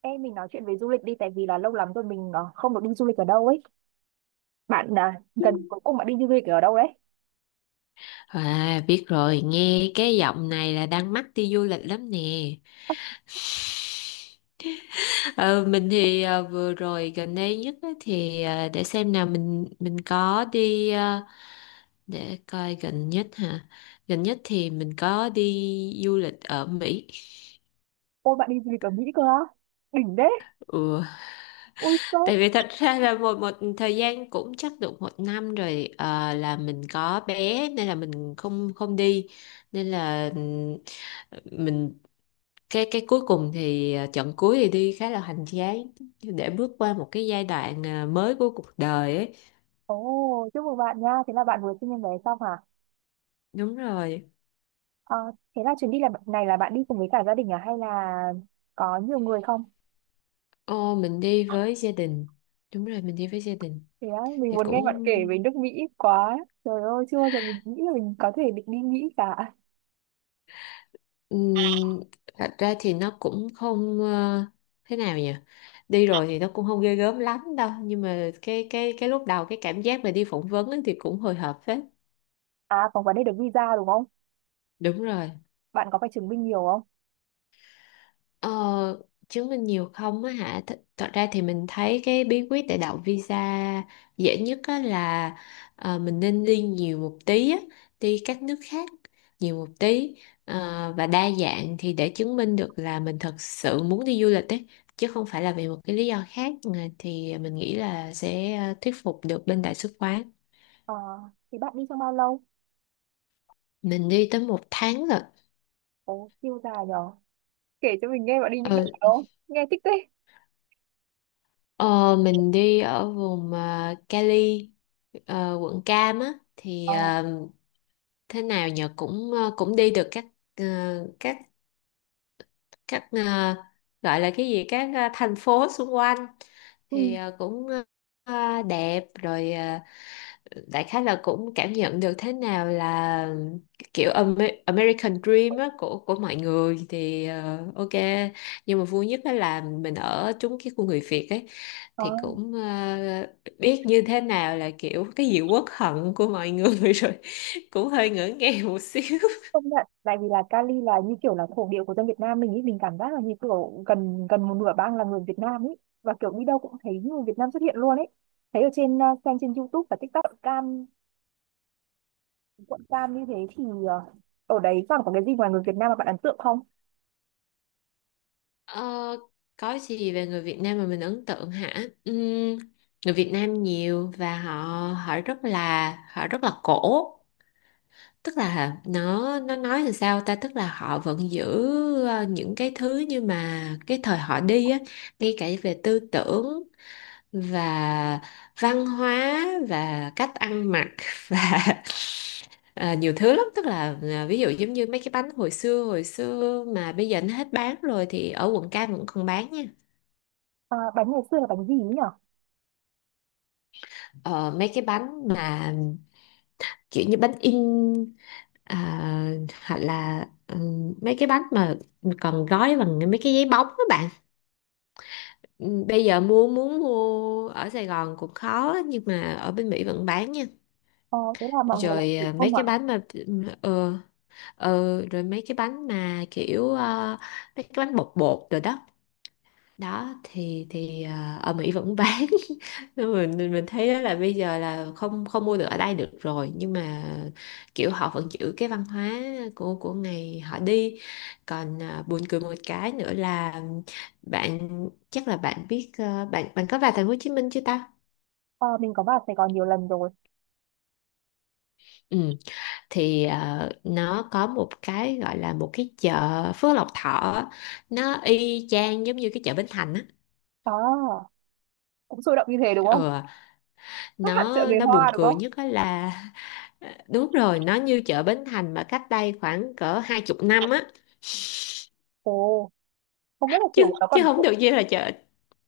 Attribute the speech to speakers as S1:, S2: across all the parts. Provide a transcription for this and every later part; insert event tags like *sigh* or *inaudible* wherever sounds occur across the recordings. S1: Ê, mình nói chuyện về du lịch đi, tại vì là lâu lắm rồi mình không được đi du lịch ở đâu ấy. Bạn à, gần cuối cùng bạn đi du lịch ở đâu đấy?
S2: À, biết rồi, nghe cái giọng này là đang mắc đi du lịch lắm nè. Ờ, mình thì vừa rồi gần đây nhất á thì để xem nào mình có đi để coi gần nhất hả? Gần nhất thì mình có đi du lịch ở Mỹ.
S1: Ôi, bạn đi du lịch ở Mỹ cơ á? Đỉnh đấy.
S2: Ừ.
S1: Ui sốc.
S2: Tại vì thật ra là một một thời gian cũng chắc được một năm rồi, là mình có bé nên là mình không không đi, nên là mình cái cuối cùng thì trận cuối thì đi khá là hoành tráng để bước qua một cái giai đoạn mới của cuộc đời ấy.
S1: Ồ, chúc mừng bạn nha. Thế là bạn vừa sinh em bé xong hả?
S2: Đúng rồi.
S1: Ờ, thế là chuyến đi là này là bạn đi cùng với cả gia đình à, hay là có nhiều người không?
S2: Ô, mình đi với gia đình. Đúng rồi, mình đi với gia đình.
S1: Thế á, mình
S2: Thì
S1: muốn
S2: cũng.
S1: nghe bạn kể về nước Mỹ quá. Trời ơi, chưa bao giờ mình nghĩ là mình có thể định đi Mỹ cả.
S2: Ừm, thật ra thì nó cũng không, thế nào nhỉ? Đi rồi thì nó cũng không ghê gớm lắm đâu, nhưng mà cái lúc đầu cái cảm giác mà đi phỏng vấn ấy thì cũng hồi hộp phết.
S1: À, còn vấn đề được visa đúng không?
S2: Đúng rồi.
S1: Bạn có phải chứng minh nhiều không?
S2: Ờ, chứng minh nhiều không á hả? Thật ra thì mình thấy cái bí quyết để đậu visa dễ nhất á là mình nên đi nhiều một tí á, đi các nước khác nhiều một tí, và đa dạng thì để chứng minh được là mình thật sự muốn đi du lịch ấy, chứ không phải là vì một cái lý do khác. Ờ, thì mình nghĩ là sẽ thuyết phục được bên đại sứ quán.
S1: Ờ, thế bạn đi trong bao lâu?
S2: Mình đi tới một tháng rồi.
S1: Ồ, siêu dài nhở. Kể cho mình nghe bạn đi những đâu
S2: Ừ.
S1: đó, nghe thích thế.
S2: Ờ, mình đi ở vùng Cali, quận Cam á thì
S1: Ờ,
S2: thế nào nhờ, cũng cũng đi được các, ờ, các các, gọi là cái gì, các thành phố xung quanh,
S1: ừ,
S2: thì cũng đẹp rồi. Ờ, Đại khái là cũng cảm nhận được thế nào là kiểu American Dream á, của mọi người, thì ok. Nhưng mà vui nhất đó là mình ở trúng cái khu người Việt ấy,
S1: ờ,
S2: thì cũng biết như thế nào là kiểu cái gì uất hận của mọi người *laughs* rồi cũng hơi ngỡ ngàng một xíu.
S1: công nhận, tại vì là Cali là như kiểu là thổ địa của dân Việt Nam mình ý, mình cảm giác là như kiểu gần gần một nửa bang là người Việt Nam ý, và kiểu đi đâu cũng thấy người Việt Nam xuất hiện luôn ấy. Thấy ở trên, xem trên YouTube và TikTok, quận Cam, quận Cam như thế thì ở đấy còn có cái gì ngoài người Việt Nam mà bạn ấn tượng không?
S2: Ờ, có gì về người Việt Nam mà mình ấn tượng hả? Người Việt Nam nhiều và họ họ rất là cổ. Tức là nó nói làm sao ta, tức là họ vẫn giữ những cái thứ như mà cái thời họ đi á, ngay cả về tư tưởng và văn hóa và cách ăn mặc *laughs* và ờ, nhiều thứ lắm, tức là ví dụ giống như mấy cái bánh hồi xưa mà bây giờ nó hết bán rồi thì ở quận Cam vẫn còn bán nha.
S1: À, bánh ngày xưa là bánh gì ý nhở?
S2: Ờ, mấy cái bánh mà kiểu như bánh in, à, hoặc là mấy cái bánh mà còn gói bằng mấy cái giấy bóng các bạn. Bây giờ muốn mua ở Sài Gòn cũng khó, nhưng mà ở bên Mỹ vẫn bán nha.
S1: Ờ, thế là mọi người làm
S2: Rồi,
S1: thủ
S2: à, mấy
S1: công ạ?
S2: cái bánh mà ờ rồi mấy cái bánh mà kiểu mấy cái bánh bột bột rồi đó. Đó thì à, ở Mỹ vẫn bán, *laughs* nên mình thấy đó là bây giờ là không không mua được ở đây được rồi, nhưng mà kiểu họ vẫn giữ cái văn hóa của ngày họ đi. Còn à, buồn cười một cái nữa là, bạn, chắc là bạn biết, à, bạn bạn có vào thành phố Hồ Chí Minh chưa ta?
S1: Ờ, mình có vào Sài Gòn nhiều lần rồi.
S2: Ừ. Thì nó có một cái gọi là một cái chợ Phước Lộc Thọ, nó y chang giống như cái chợ Bến Thành á.
S1: Đó, cũng sôi động như thế đúng không?
S2: Ừ,
S1: Khác hẳn chợ
S2: nó
S1: người
S2: nó buồn
S1: Hoa đúng
S2: cười
S1: không?
S2: nhất á là, *laughs* đúng rồi, nó như chợ Bến Thành mà cách đây khoảng cỡ 20 năm á.
S1: Ồ, không biết là kiểu
S2: chứ
S1: nó
S2: chứ
S1: còn,
S2: không được như là chợ.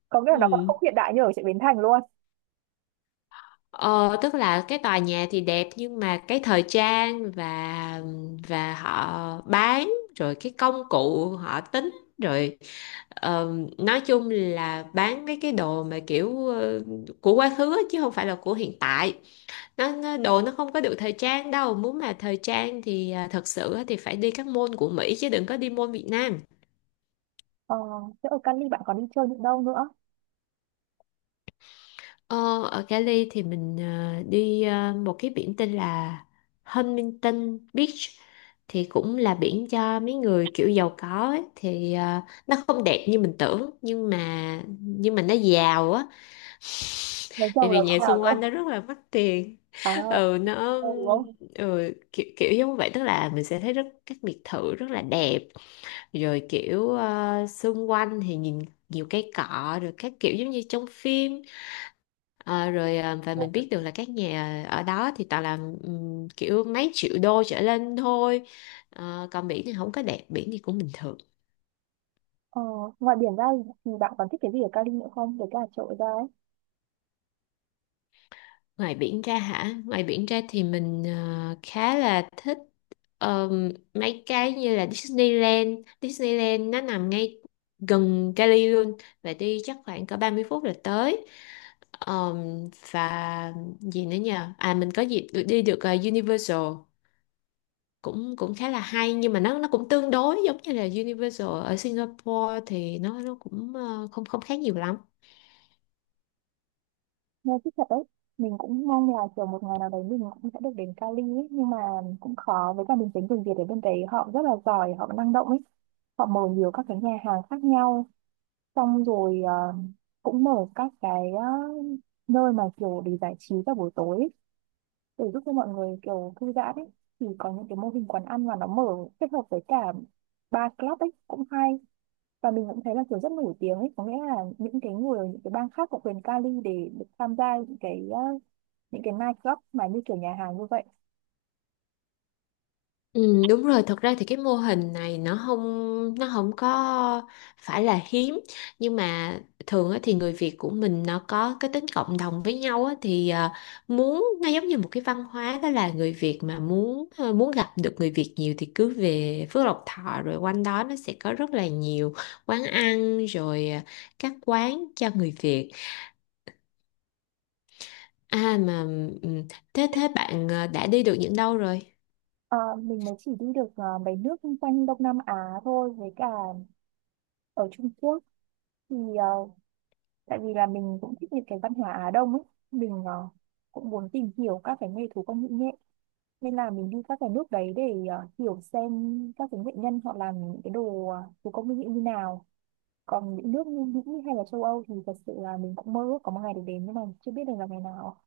S1: có nghĩa là nó còn
S2: Ừ.
S1: không hiện đại như ở chợ Bến Thành luôn.
S2: ờ, Tức là cái tòa nhà thì đẹp, nhưng mà cái thời trang và họ bán, rồi cái công cụ họ tính, rồi ờ, nói chung là bán mấy cái đồ mà kiểu của quá khứ á, chứ không phải là của hiện tại. Nó đồ nó không có được thời trang đâu, muốn mà thời trang thì à, thật sự á thì phải đi các môn của Mỹ chứ đừng có đi môn Việt Nam.
S1: Ờ, thế ở Cali bạn còn đi chơi những đâu nữa?
S2: Ờ, ở Cali thì mình, à, đi, à, một cái biển tên là Huntington Beach, thì cũng là biển cho mấy người kiểu giàu có ấy. Thì à, nó không đẹp như mình tưởng, nhưng mà nó giàu á,
S1: Lấy
S2: bởi
S1: chồng là
S2: vì nhà
S1: cũng nào
S2: xung
S1: cơ.
S2: quanh nó rất là mắc tiền.
S1: À,
S2: *laughs* Ừ, nó,
S1: ừ, đúng không.
S2: ừ, kiểu, kiểu giống vậy, tức là mình sẽ thấy rất các biệt thự rất là đẹp, rồi kiểu xung quanh thì nhìn nhiều cây cọ, rồi các kiểu giống như trong phim. Ờ, rồi và mình biết được là các nhà ở đó thì toàn là kiểu mấy triệu đô trở lên thôi. Còn biển thì không có đẹp, biển thì cũng bình thường.
S1: Ờ, ngoài biển ra thì bạn còn thích cái gì ở Cali nữa không, để cả chỗ ra ấy?
S2: Ngoài biển ra hả? Ngoài biển ra thì mình khá là thích mấy cái như là Disneyland. Disneyland nó nằm ngay gần Cali luôn, và đi chắc khoảng cỡ 30 phút là tới. Và gì nữa nhờ? À, mình có dịp được đi được, Universal, cũng cũng khá là hay, nhưng mà nó cũng tương đối giống như là Universal ở Singapore, thì nó cũng không không khác nhiều lắm.
S1: Nghe thích thật đấy. Mình cũng mong là kiểu một ngày nào đấy mình cũng sẽ được đến Cali ấy, nhưng mà cũng khó. Với cả mình tính người Việt ở bên đấy họ rất là giỏi, họ năng động ấy, họ mở nhiều các cái nhà hàng khác nhau, xong rồi cũng mở các cái nơi mà kiểu để giải trí vào buổi tối ấy, để giúp cho mọi người kiểu thư giãn ấy. Thì có những cái mô hình quán ăn mà nó mở kết hợp với cả bar club ấy cũng hay. Và mình cũng thấy là kiểu rất nổi tiếng ấy, có nghĩa là những cái người, những cái bang khác của quyền Cali để được tham gia những cái những cái night club mà như kiểu nhà hàng như vậy.
S2: Ừ, đúng rồi, thật ra thì cái mô hình này nó không có phải là hiếm, nhưng mà thường á, thì người Việt của mình nó có cái tính cộng đồng với nhau á, thì à, muốn nó giống như một cái văn hóa, đó là người Việt mà muốn, à, muốn gặp được người Việt nhiều thì cứ về Phước Lộc Thọ, rồi quanh đó nó sẽ có rất là nhiều quán ăn, rồi à, các quán cho người Việt. À mà, ừ, thế thế bạn, à, đã đi được những đâu rồi?
S1: Ờ, mình mới chỉ đi được mấy nước quanh Đông Nam Á thôi, với cả ở Trung Quốc, thì tại vì là mình cũng thích những cái văn hóa Á Đông ấy, mình cũng muốn tìm hiểu các cái nghề thủ công mỹ nghệ, nên là mình đi các cái nước đấy để hiểu xem các cái nghệ nhân họ làm những cái đồ thủ công mỹ nghệ như nào. Còn những nước như Mỹ hay là châu Âu thì thật sự là mình cũng mơ ước có một ngày được đến, nhưng mà chưa biết được là ngày nào.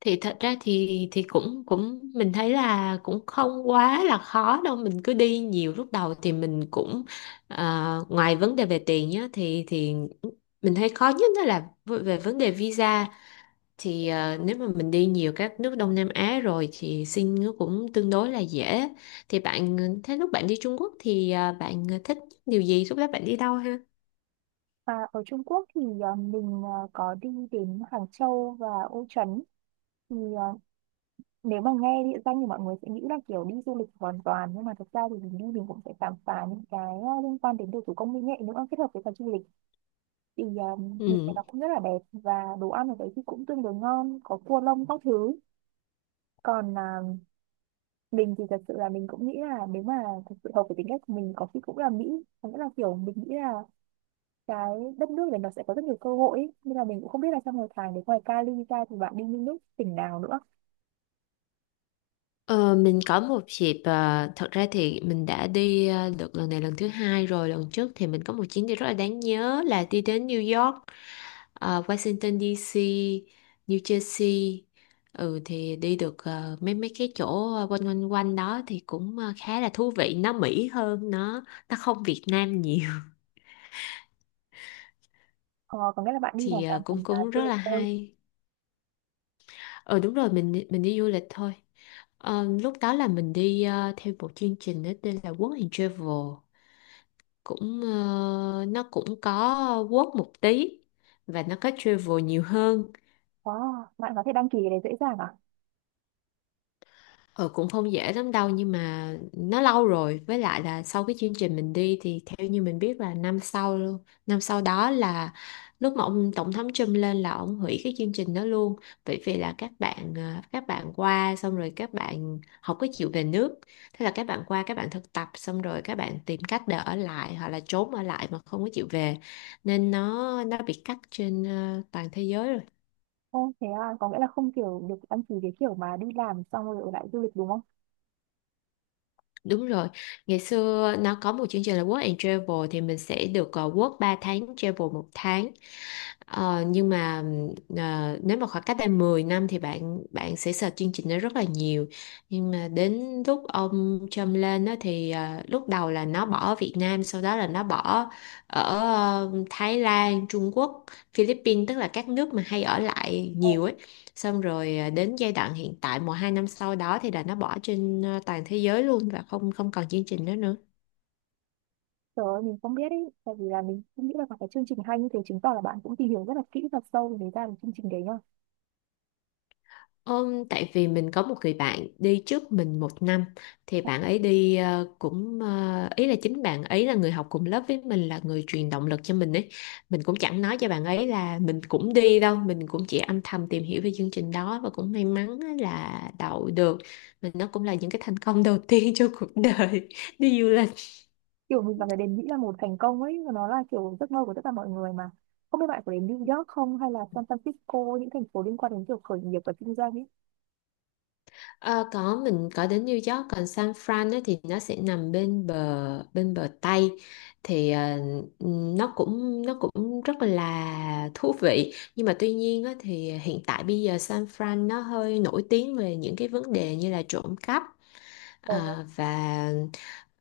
S2: Thì thật ra thì cũng cũng mình thấy là cũng không quá là khó đâu, mình cứ đi nhiều. Lúc đầu thì mình cũng ờ, ngoài vấn đề về tiền nhá, thì mình thấy khó nhất đó là, về vấn đề visa, thì nếu mà mình đi nhiều các nước Đông Nam Á rồi thì xin nó cũng tương đối là dễ. Thì bạn, thế lúc bạn đi Trung Quốc thì bạn thích điều gì, lúc đó bạn đi đâu ha?
S1: Và ở Trung Quốc thì mình có đi đến Hàng Châu và Ô Trấn. Thì ờ, nếu mà nghe địa danh thì mọi người sẽ nghĩ là kiểu đi du lịch hoàn toàn, nhưng mà thực ra thì mình đi mình cũng sẽ khám phá những cái liên quan đến đồ thủ công mỹ nghệ nữa, kết hợp với cả du lịch. Thì thịt này
S2: Ừ.
S1: nó cũng rất là đẹp, và đồ ăn ở đấy thì cũng tương đối ngon, có cua lông các thứ. Còn à, mình thì thật sự là mình cũng nghĩ là nếu mà thật sự hợp với tính cách của mình, có khi cũng là Mỹ. Có nghĩa là kiểu mình nghĩ là cái đất nước này nó sẽ có rất nhiều cơ hội ấy. Nên là mình cũng không biết là trong một tháng, đến ngoài Cali ra thì bạn đi những nước tỉnh nào nữa?
S2: Ờ, mình có một dịp, thật ra thì mình đã đi được lần này lần thứ hai rồi, lần trước thì mình có một chuyến đi rất là đáng nhớ là đi đến New York, Washington DC, New Jersey. Ừ, thì đi được mấy mấy cái chỗ quanh quanh quanh đó, thì cũng khá là thú vị, nó Mỹ hơn, nó không Việt Nam nhiều. *laughs*
S1: Ờ, có nghĩa là bạn đi
S2: Thì
S1: hoàn toàn
S2: cũng
S1: thành là
S2: cũng
S1: du
S2: rất
S1: lịch
S2: là
S1: thôi?
S2: hay. Ờ Đúng rồi, mình mình đi du lịch thôi. Lúc đó là mình đi theo một chương trình đó tên là Work and Travel. Cũng nó cũng có work một tí, và nó có travel nhiều hơn.
S1: Wow, bạn có thể đăng ký cái đấy dễ dàng à?
S2: Ừ, cũng không dễ lắm đâu, nhưng mà nó lâu rồi, với lại là sau cái chương trình mình đi thì theo như mình biết là năm sau luôn, năm sau đó là lúc mà ông tổng thống Trump lên là ông hủy cái chương trình đó luôn. Bởi vì là các bạn, à, các bạn qua xong rồi các bạn không có chịu về nước. Thế là các bạn qua, các bạn thực tập xong rồi các bạn tìm cách để ở lại, hoặc là trốn ở lại mà không có chịu về, nên nó bị cắt trên, à, toàn thế giới rồi.
S1: Ồ, thế à, có nghĩa là không kiểu được đăng ký cái kiểu mà đi làm xong rồi ở lại du lịch đúng không?
S2: Đúng rồi, ngày xưa nó có một chương trình là Work and Travel, thì mình sẽ được work 3 tháng, travel một tháng. Nhưng mà nếu mà khoảng cách đây 10 năm thì bạn bạn sẽ sợ chương trình đó rất là nhiều. Nhưng mà đến lúc ông Trump lên đó thì lúc đầu là nó bỏ Việt Nam, sau đó là nó bỏ ở, Thái Lan, Trung Quốc, Philippines, tức là các nước mà hay ở lại
S1: Ờ,
S2: nhiều ấy. Xong rồi đến giai đoạn hiện tại một hai năm sau đó thì là nó bỏ trên, ờ, toàn thế giới luôn, và không không còn chương trình đó nữa.
S1: trời ơi, mình không biết ý, tại vì là mình cũng nghĩ là có cái chương trình hay như thế, chứng tỏ là bạn cũng tìm hiểu rất là kỹ và sâu về ra được chương trình đấy nhá.
S2: Tại vì mình có một người bạn đi trước mình một năm, thì bạn ấy đi cũng ý là chính bạn ấy là người học cùng lớp với mình, là người truyền động lực cho mình ấy. Mình cũng chẳng nói cho bạn ấy là mình cũng đi đâu, mình cũng chỉ âm thầm tìm hiểu về chương trình đó và cũng may mắn á là đậu được. Mình, nó cũng là những cái thành công đầu tiên *laughs* trong cuộc đời *laughs* đi du lịch.
S1: Kiểu mình vào cái đền Mỹ là một thành công ấy, và nó là kiểu giấc mơ của tất cả mọi người mà. Không biết bạn có đến New York không, hay là San Francisco, những thành phố liên quan đến kiểu khởi nghiệp và kinh doanh ấy.
S2: Ờ, có, mình có đến New York, còn San Fran ấy, thì nó sẽ nằm bên bờ Tây. Thì nó cũng rất là thú vị, nhưng mà tuy nhiên á, thì hiện tại bây giờ San Fran nó hơi nổi tiếng về những cái vấn đề như là trộm cắp,
S1: Ồ,
S2: và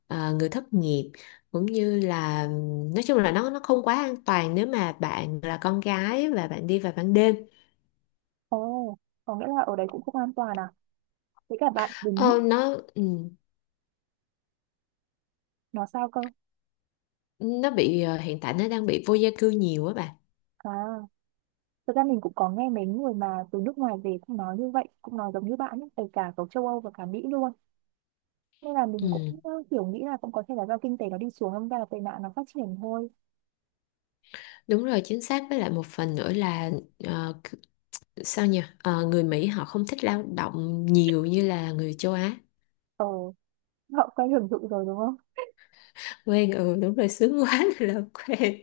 S2: ờ, người thất nghiệp, cũng như là, nói chung là nó không quá an toàn nếu mà bạn là con gái và bạn đi vào ban đêm.
S1: ồ, có nghĩa là ở đấy cũng không an toàn à? Thế cả bạn đến
S2: Ờ,
S1: Mỹ
S2: nó, ừ.
S1: nó sao cơ?
S2: Nó bị, hiện tại nó đang bị vô gia cư nhiều á bà.
S1: À, thực ra mình cũng có nghe mấy người mà từ nước ngoài về cũng nói như vậy, cũng nói giống như bạn ấy, kể cả ở châu Âu và cả Mỹ luôn. Nên là mình cũng
S2: Ừ,
S1: kiểu nghĩ là cũng có thể là do kinh tế nó đi xuống, đâm ra là tệ nạn nó phát triển thôi.
S2: đúng rồi, chính xác, với lại một phần nữa là ờ, c- sao nhỉ? Ờ, người Mỹ họ không thích lao động nhiều như là người châu Á.
S1: Ờ, họ quen hưởng thụ rồi đúng không.
S2: Quen, ừ, đúng rồi, sướng quá *laughs* là quen.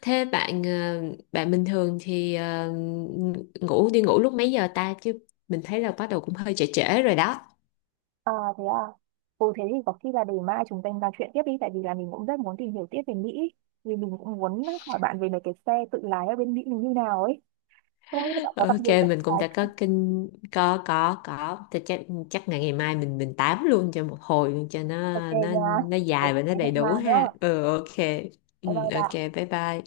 S2: Thế bạn, bạn bình thường thì ngủ lúc mấy giờ ta chứ? Mình thấy là bắt đầu cũng hơi trễ trễ rồi đó.
S1: À, thế à. Ừ, thế thì có khi là để mai chúng ta nói chuyện tiếp đi, tại vì là mình cũng rất muốn tìm hiểu tiếp về Mỹ. Vì mình cũng muốn hỏi bạn về mấy cái xe tự lái ở bên Mỹ mình như nào ấy, không biết là bạn có gặp
S2: Ok,
S1: nhiều tự
S2: mình cũng
S1: lái
S2: đã
S1: không.
S2: có thì chắc chắc ngày ngày mai mình tám luôn cho một hồi luôn cho nó.
S1: Ok
S2: nó
S1: nha,
S2: nó
S1: thế
S2: dài và nó đầy
S1: hẹn
S2: đủ
S1: mai nhá.
S2: ha. Ừ, ok. Ừ,
S1: Bye bye
S2: ok,
S1: bạn.
S2: bye bye.